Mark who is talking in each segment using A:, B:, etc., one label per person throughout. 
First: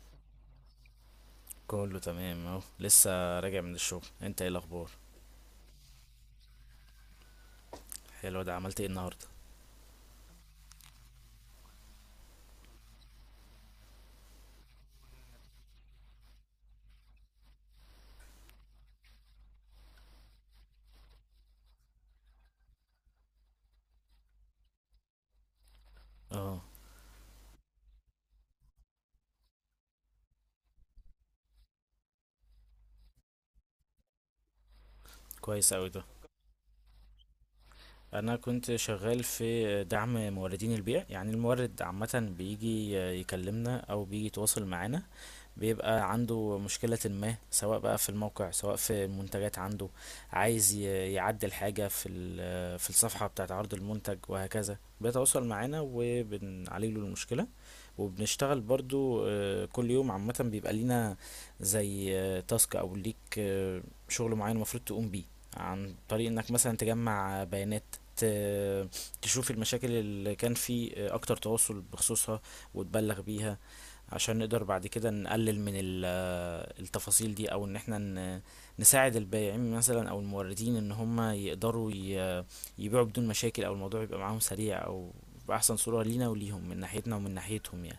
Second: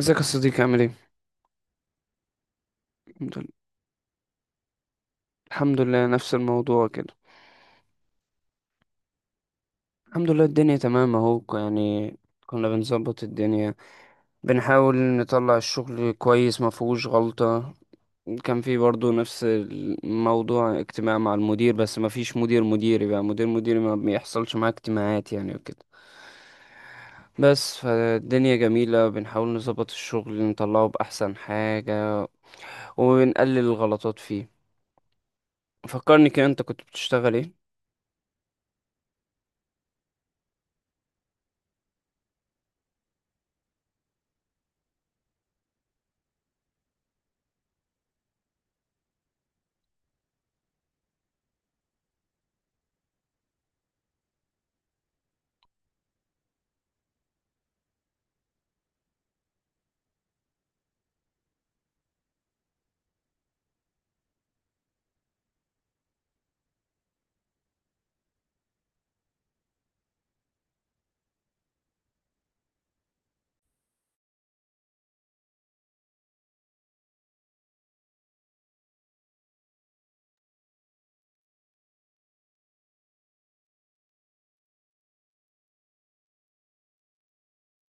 A: ازيك يا صديقي عامل ايه؟
B: كله تمام، اهو
A: الحمد
B: لسه
A: لله.
B: راجع من الشغل. انت ايه الاخبار؟
A: الحمد لله، نفس الموضوع كده.
B: حلو. ده عملت ايه النهارده؟
A: الحمد لله الدنيا تمام اهو يعني كنا بنظبط الدنيا. بنحاول نطلع الشغل كويس ما فيهوش غلطة. كان في برضو نفس الموضوع اجتماع مع المدير، بس ما فيش مدير مديري، بقى مدير مديري ما بيحصلش معاه اجتماعات يعني وكده.
B: اه.
A: بس فالدنيا جميلة، بنحاول نظبط الشغل نطلعه بأحسن حاجة، وبنقلل الغلطات فيه.
B: كويس اوي ده.
A: فكرني كده، انت كنت بتشتغل ايه؟
B: انا كنت شغال في دعم موردين البيع، يعني المورد عامه بيجي يكلمنا او بيجي يتواصل معانا. بيبقى عنده مشكلة ما، سواء بقى في الموقع سواء في المنتجات عنده. عايز يعدل حاجة في في الصفحة بتاعة عرض المنتج، وهكذا بيتواصل معانا وبنعالج له المشكلة. وبنشتغل برضو كل يوم عامة بيبقى لينا، زي تاسك أو ليك، شغل معين المفروض تقوم بيه، عن طريق انك مثلا تجمع بيانات، ت- تشوف المشاكل اللي كان في اكتر تواصل بخصوصها وتبلغ بيها، عشان نقدر بعد كده نقلل من التفاصيل دي، او ان احنا نساعد البائعين مثلا او الموردين ان هم يقدروا يبيعوا بدون مشاكل، او الموضوع يبقى معاهم سريع، او بأحسن صورة لينا وليهم من ناحيتنا ومن ناحيتهم يعني.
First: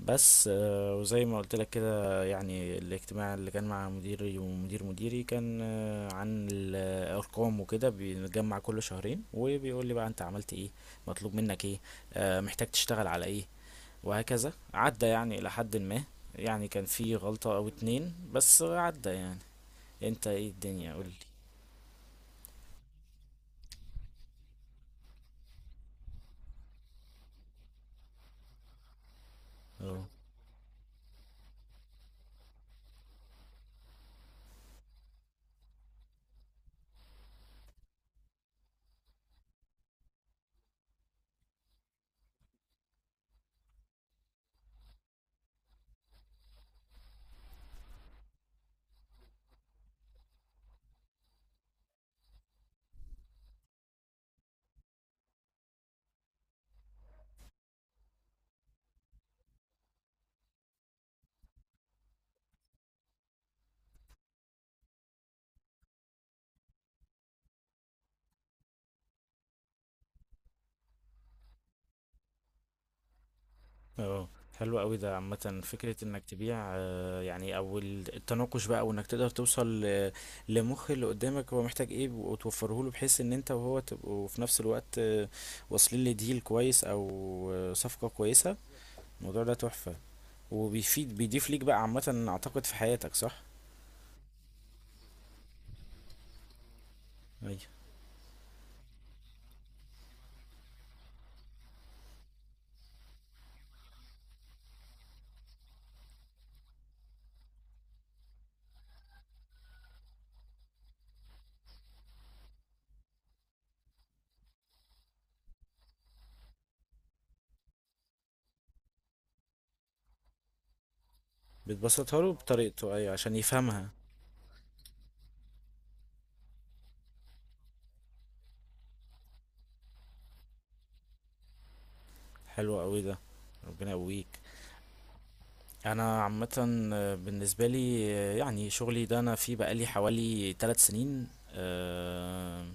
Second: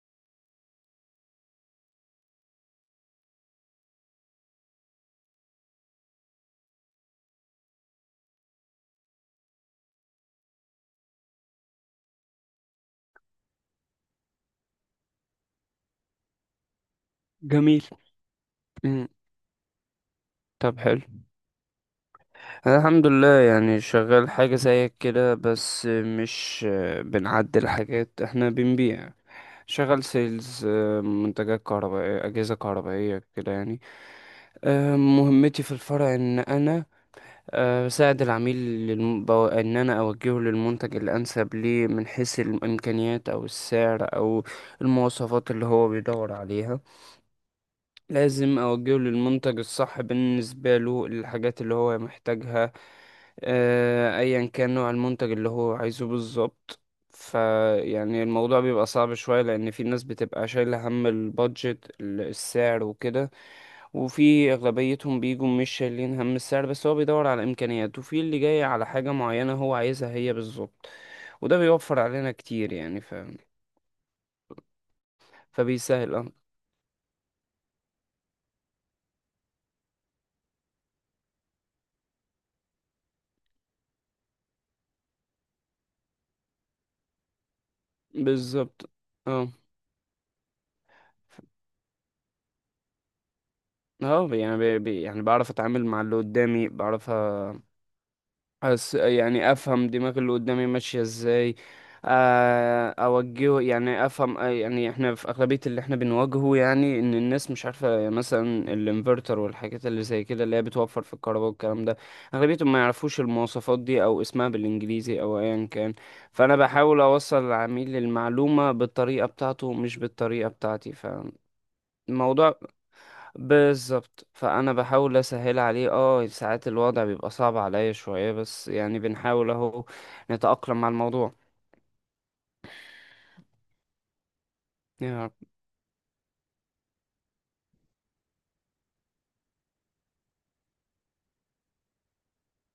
B: بس وزي ما قلت لك كده، يعني الاجتماع اللي كان مع مديري ومدير مديري كان عن الأرقام وكده. بنتجمع كل شهرين وبيقول لي بقى انت عملت ايه، مطلوب منك ايه، محتاج تشتغل على ايه، وهكذا. عدى يعني إلى حد ما، يعني كان في غلطة أو
A: جميل.
B: اتنين بس
A: مم.
B: عدى يعني. انت ايه
A: طب
B: الدنيا
A: حلو.
B: قولي؟
A: أنا الحمد لله يعني شغال حاجة زيك كده، بس مش آه، بنعدل حاجات، احنا بنبيع. شغال
B: اه.
A: سيلز، منتجات كهربائية، أجهزة كهربائية كده يعني. مهمتي في الفرع ان انا بساعد العميل. ان انا اوجهه للمنتج الانسب ليه من حيث الامكانيات او السعر او المواصفات اللي هو بيدور عليها. لازم أوجهه للمنتج الصح بالنسبة له للحاجات اللي هو محتاجها. أيا كان نوع المنتج اللي هو عايزه بالظبط. فيعني الموضوع بيبقى صعب شوية، لأن في ناس بتبقى شايلة هم البادجت، السعر وكده. وفي أغلبيتهم بيجوا مش شايلين هم السعر، بس هو بيدور على إمكانيات، وفي اللي جاي على حاجة معينة هو عايزها هي بالظبط. وده بيوفر علينا كتير يعني ف...
B: اه. حلو قوي ده، عامة فكرة
A: فبيسهل
B: انك
A: اه.
B: تبيع يعني، او التناقش بقى، وانك تقدر توصل لمخ اللي قدامك هو محتاج ايه وتوفره له، بحيث ان انت وهو تبقوا في نفس الوقت واصلين لديل كويس، او صفقة كويسة.
A: بالظبط.
B: الموضوع
A: اه.
B: ده تحفة، وبيفيد، بيضيف ليك بقى عامة اعتقد في حياتك، صح؟
A: يعني بعرف اتعامل مع اللي قدامي.
B: ايوه.
A: أس يعني افهم دماغ اللي قدامي ماشية ازاي. اوجهه يعني افهم آه، يعني احنا في اغلبية اللي احنا بنواجهه يعني ان الناس مش عارفة مثلا الانفرتر والحاجات اللي زي كده اللي هي بتوفر في الكهرباء والكلام ده. اغلبيتهم ما يعرفوش المواصفات دي، او اسمها بالانجليزي او ايا كان. فانا بحاول اوصل للعميل المعلومة بالطريقة بتاعته، مش بالطريقة بتاعتي.
B: بتبسطها له
A: فالموضوع
B: بطريقته، ايوه عشان يفهمها.
A: بالظبط، فانا بحاول اسهل عليه. اه ساعات الوضع بيبقى صعب عليا شوية، بس يعني بنحاول اهو نتأقلم مع الموضوع
B: حلو قوي ده، ربنا يقويك.
A: يعني.
B: انا عامه بالنسبه لي يعني شغلي ده انا فيه بقالي حوالي 3 سنين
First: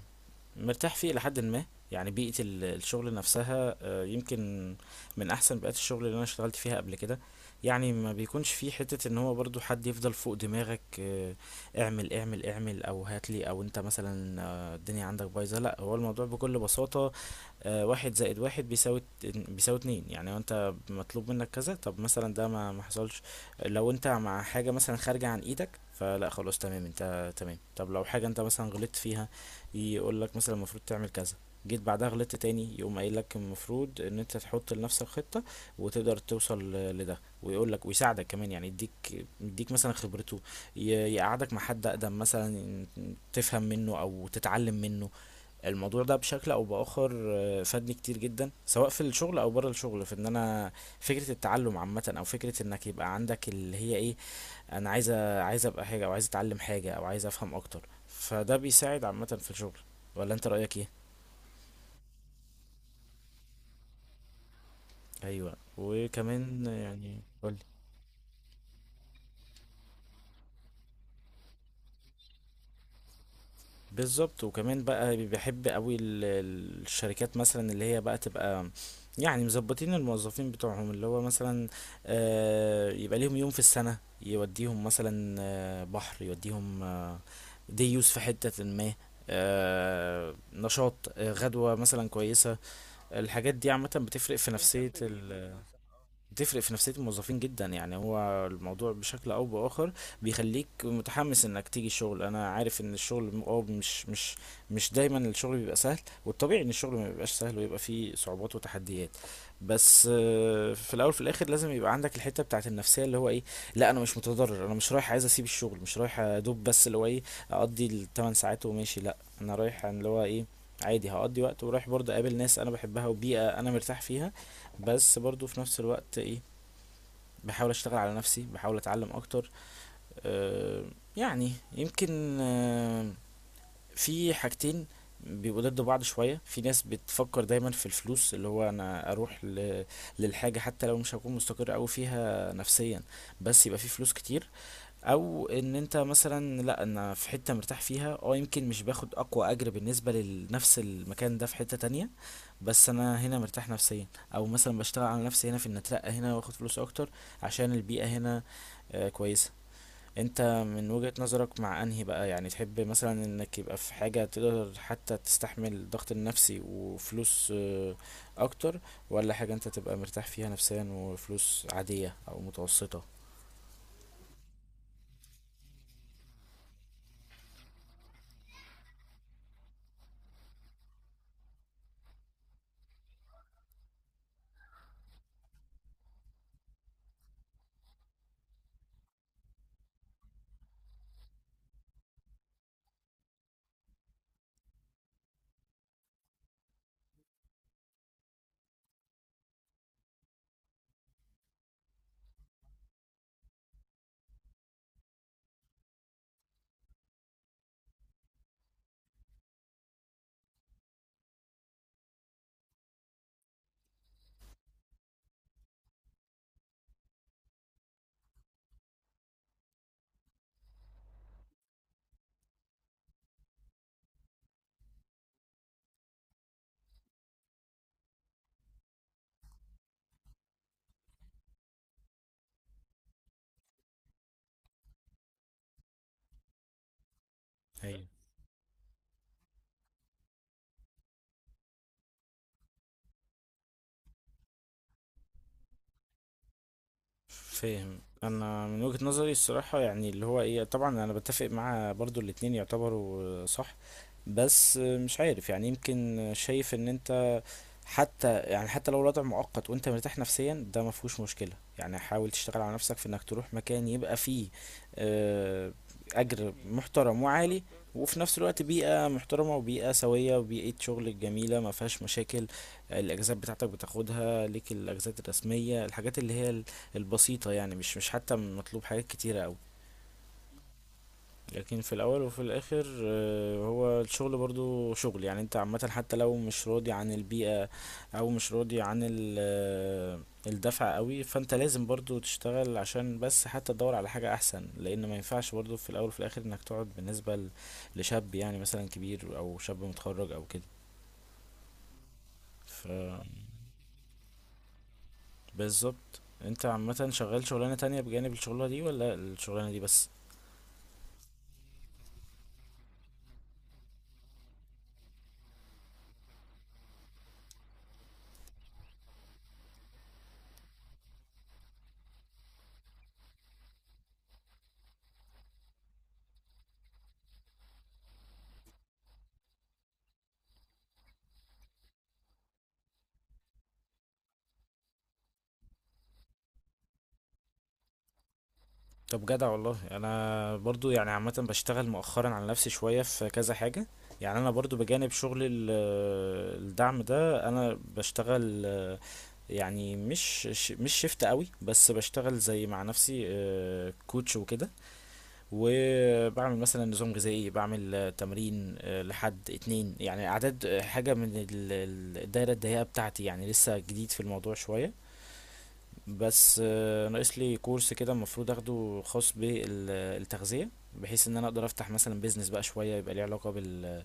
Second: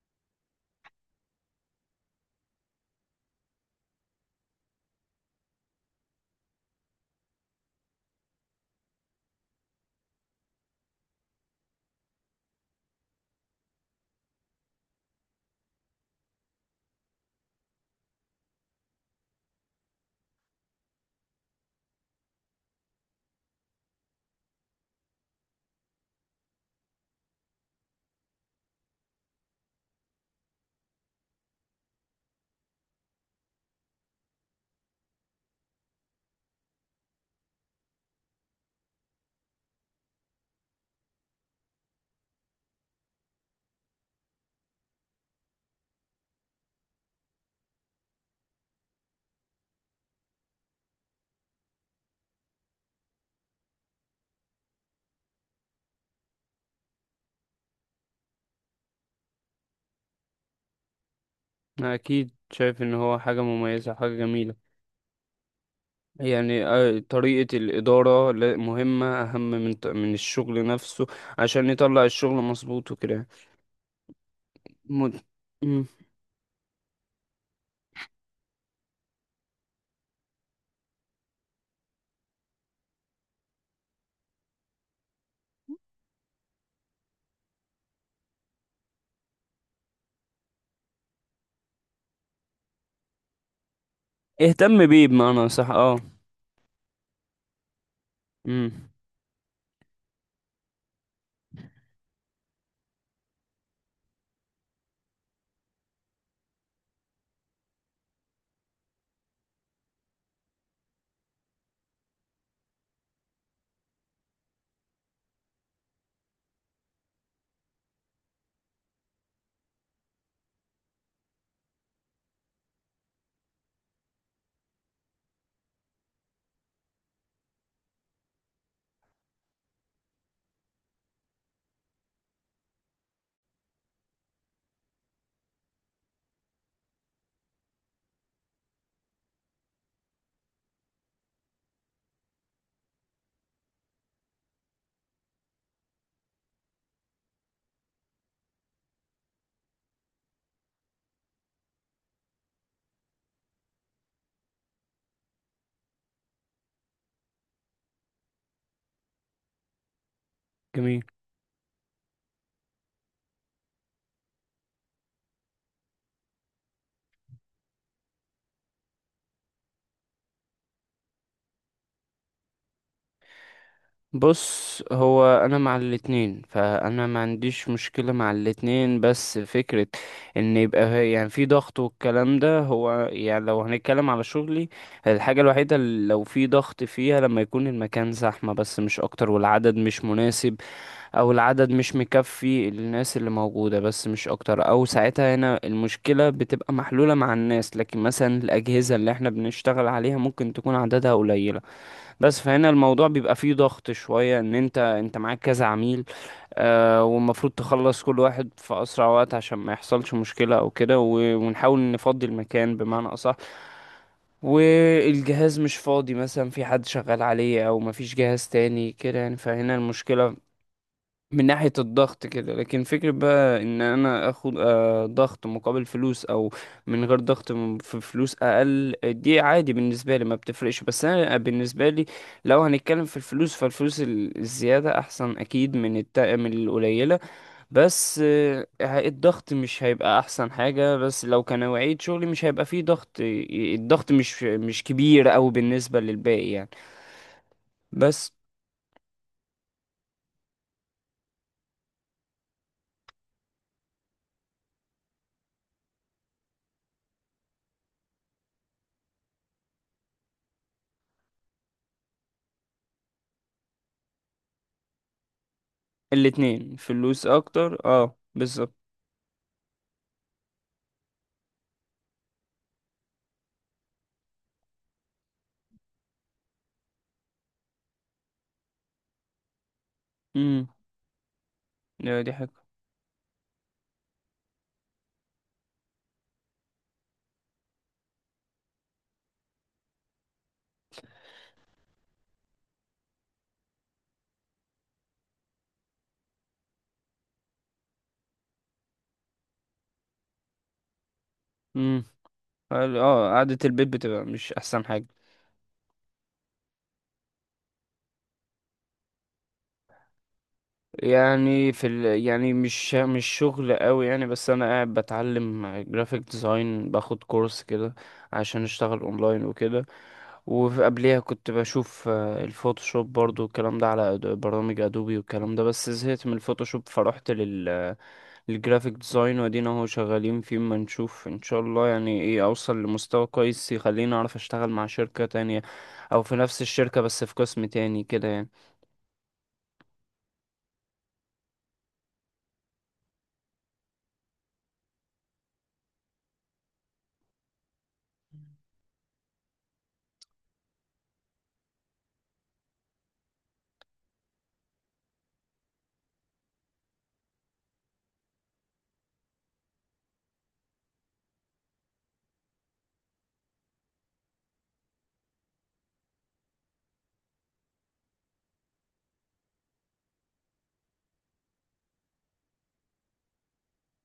B: مرتاح فيه إلى حد ما. يعني بيئة الشغل نفسها يمكن من أحسن بيئات الشغل اللي أنا اشتغلت فيها قبل كده. يعني ما بيكونش فيه حتة إن هو برضو حد يفضل فوق دماغك اعمل اعمل اعمل، أو هاتلي، أو أنت مثلا الدنيا عندك بايظة. لأ، هو الموضوع بكل بساطة واحد زائد واحد بيساوي بيساوي اتنين، يعني انت مطلوب منك كذا. طب مثلا ده ما حصلش، لو انت مع حاجة مثلا خارجة عن ايدك فلا، خلاص تمام، انت تمام. طب لو حاجة انت مثلا غلطت فيها، يقول لك مثلا المفروض تعمل كذا. جيت بعدها غلطت تاني، يقوم قايل لك المفروض ان انت تحط لنفسك خطة وتقدر توصل لده، ويقول لك ويساعدك كمان، يعني يديك مثلا خبرته، يقعدك مع حد اقدم مثلا تفهم منه او تتعلم منه. الموضوع ده بشكل او باخر فادني كتير جدا، سواء في الشغل او بره الشغل، في ان انا فكرة التعلم عامة، او فكرة انك يبقى عندك اللي هي ايه، انا عايز ابقى حاجه، او عايز اتعلم حاجه، او عايز افهم اكتر. فده بيساعد عامه في الشغل، ولا انت رايك ايه؟
A: أنا اكيد شايف ان هو حاجة مميزة، حاجة جميلة.
B: ايوه، وكمان
A: يعني آه،
B: يعني.
A: طريقة الإدارة مهمة أهم من من الشغل نفسه، عشان يطلع الشغل مظبوط وكده.
B: بالظبط، وكمان بقى
A: مد...
B: بيحب
A: مم.
B: قوي الشركات مثلا اللي هي بقى تبقى يعني مظبطين الموظفين بتوعهم، اللي هو مثلا يبقى ليهم يوم في السنة يوديهم مثلا بحر، يوديهم ديوس في حتة ما، نشاط، غدوة مثلا كويسة. الحاجات دي عامة
A: اهتم بيه بمعنى صح، اه.
B: بتفرق في نفسية الموظفين جدا، يعني هو الموضوع
A: مم.
B: بشكل أو بآخر بيخليك متحمس إنك تيجي الشغل. أنا عارف إن الشغل مش دايما الشغل بيبقى سهل، والطبيعي إن الشغل ما بيبقاش سهل ويبقى فيه صعوبات وتحديات. بس في الأول في الآخر لازم يبقى عندك الحتة بتاعت النفسية اللي هو إيه. لا، أنا مش متضرر، أنا مش رايح عايز أسيب الشغل، مش رايح أدوب، بس اللي هو إيه، أقضي الثمان ساعات وماشي. لا، أنا رايح عن اللي هو إيه، عادي هقضي وقت ورايح برضه اقابل ناس انا بحبها وبيئة انا مرتاح فيها، بس برضه في نفس الوقت إيه، بحاول اشتغل على نفسي، بحاول اتعلم اكتر آه، يعني يمكن في حاجتين بيبقوا ضد بعض شوية. في ناس بتفكر دايما في الفلوس، اللي هو انا اروح للحاجة حتى لو مش هكون مستقر اوي فيها نفسيا، بس يبقى في فلوس كتير. او ان انت مثلا، لا انا في حتة مرتاح فيها، اه، يمكن مش باخد اقوى اجر بالنسبة لنفس المكان ده في حتة تانية، بس انا هنا مرتاح نفسيا. او مثلا بشتغل على نفسي هنا في ان اترقى هنا واخد فلوس اكتر عشان البيئة هنا كويسة. انت من
A: جميل.
B: وجهة نظرك، مع انهي بقى يعني، تحب مثلا انك يبقى في حاجة تقدر حتى تستحمل الضغط النفسي وفلوس اكتر، ولا حاجة انت تبقى مرتاح فيها نفسيا وفلوس عادية او متوسطة؟
A: بص، هو انا مع الاتنين، فانا ما عنديش مشكلة مع الاتنين، بس فكرة ان يبقى يعني في ضغط والكلام ده، هو يعني لو هنتكلم على شغلي، الحاجة الوحيدة اللي لو في ضغط فيها لما يكون المكان زحمة، بس مش اكتر، والعدد مش مناسب، او العدد مش مكفي الناس اللي موجودة، بس مش اكتر. او ساعتها هنا المشكلة بتبقى محلولة مع الناس، لكن مثلا الاجهزة اللي احنا بنشتغل عليها ممكن تكون عددها قليل. بس فهنا الموضوع بيبقى فيه ضغط شوية، ان انت معاك كذا عميل آه، والمفروض تخلص كل واحد في اسرع وقت عشان ما يحصلش مشكلة او كده، ونحاول نفضي المكان بمعنى اصح، والجهاز مش فاضي مثلا في حد شغال عليه، او مفيش جهاز تاني كده يعني. فهنا المشكلة من ناحية الضغط كده. لكن فكرة بقى ان انا اخد آه، ضغط مقابل فلوس، او من غير ضغط في فلوس اقل، دي عادي بالنسبة لي، ما بتفرقش. بس انا آه، بالنسبة لي لو هنتكلم في الفلوس، فالفلوس الزيادة احسن اكيد من الت... من القليلة.
B: ايوه،
A: بس آه، الضغط مش هيبقى احسن حاجة، بس لو كنوعية شغلي مش هيبقى فيه ضغط الضغط مش كبير او بالنسبة للباقي يعني.
B: فاهم.
A: بس
B: انا من وجهة نظري الصراحة، يعني اللي هو ايه، طبعا انا بتفق مع برضو الاتنين يعتبروا صح. بس مش عارف يعني، يمكن شايف ان انت حتى، يعني حتى لو الوضع مؤقت وانت مرتاح نفسيا ده ما فيهوش مشكلة، يعني حاول تشتغل على نفسك في انك تروح مكان يبقى فيه آه، اجر
A: الاتنين،
B: محترم
A: فلوس
B: وعالي،
A: اكتر اه،
B: وفي نفس الوقت
A: بالظبط.
B: بيئة محترمة وبيئة سوية وبيئة شغل جميلة ما فيهاش مشاكل. الأجازات بتاعتك بتاخدها ليك، الأجازات الرسمية، الحاجات اللي هي البسيطة يعني، مش حتى مطلوب حاجات كتيرة أوي. لكن في الاول
A: لا دي
B: وفي
A: حاجة.
B: الاخر هو الشغل برضو شغل، يعني انت عامة حتى لو مش راضي عن البيئة او مش راضي عن الدفع قوي، فانت لازم برضو تشتغل عشان بس حتى تدور على حاجة احسن، لان ما ينفعش برضو في الاول وفي الاخر انك تقعد، بالنسبة لشاب يعني مثلا كبير، او شاب متخرج او كده.
A: امم.
B: ف
A: اه، قعدة البيت بتبقى مش احسن حاجة.
B: بالظبط، انت عامة شغال شغلانة تانية بجانب الشغلانة دي، ولا الشغلانة دي بس؟
A: يعني في ال... يعني مش شغل قوي يعني، بس انا قاعد بتعلم جرافيك ديزاين، باخد كورس كده عشان اشتغل اونلاين وكده. وقبليها كنت بشوف آه، الفوتوشوب برضو والكلام ده، على برامج ادوبي والكلام ده، بس زهقت من الفوتوشوب فرحت لل الجرافيك ديزاين، وادينا اهو شغالين فيه، ما نشوف ان شاء الله يعني ايه، اوصل لمستوى كويس يخليني اعرف اشتغل مع شركة تانية، او في نفس الشركة بس في قسم تاني كده يعني.
B: طب جدع والله. انا برضو يعني عامه بشتغل مؤخرا على نفسي شويه في كذا حاجه، يعني انا برضو بجانب شغل الدعم ده، انا بشتغل يعني مش مش شيفت قوي، بس بشتغل زي مع نفسي كوتش وكده، وبعمل مثلا نظام غذائي، بعمل تمرين لحد اتنين يعني، اعداد حاجه من الدايره الضيقه بتاعتي، يعني لسه جديد في الموضوع شويه. بس ناقص لي كورس كده المفروض اخده خاص بالتغذية، بحيث ان انا اقدر افتح مثلا بيزنس بقى شوية يبقى ليه علاقة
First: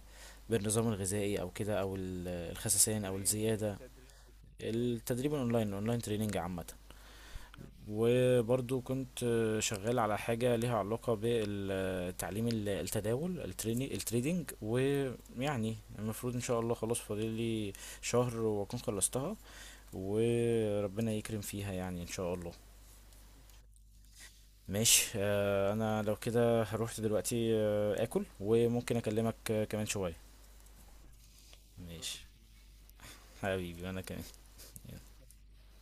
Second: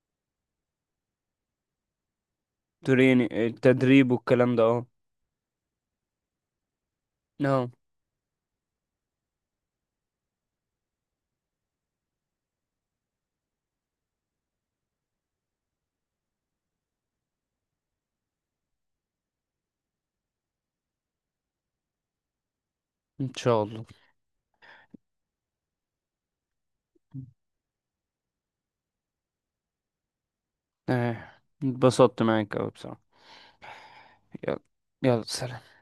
B: بالنظام الغذائي او كده، او الخسسان او
A: تريني
B: الزيادة.
A: التدريب والكلام ده، اه.
B: التدريب الاونلاين، تريننج عامة.
A: اه.
B: وبرضو كنت شغال على حاجة ليها علاقة بالتعليم، التداول، التريدينج، ويعني المفروض ان شاء الله خلاص فاضل لي شهر واكون خلصتها، وربنا يكرم فيها يعني ان شاء الله.
A: ان شاء الله.
B: ماشي انا لو كده هروح دلوقتي اكل، وممكن اكلمك كمان شوية.
A: اه
B: ماشي
A: اتبسطت معاك اوي بصراحة.
B: حبيبي، انا كمان.
A: يلا. يلا سلام.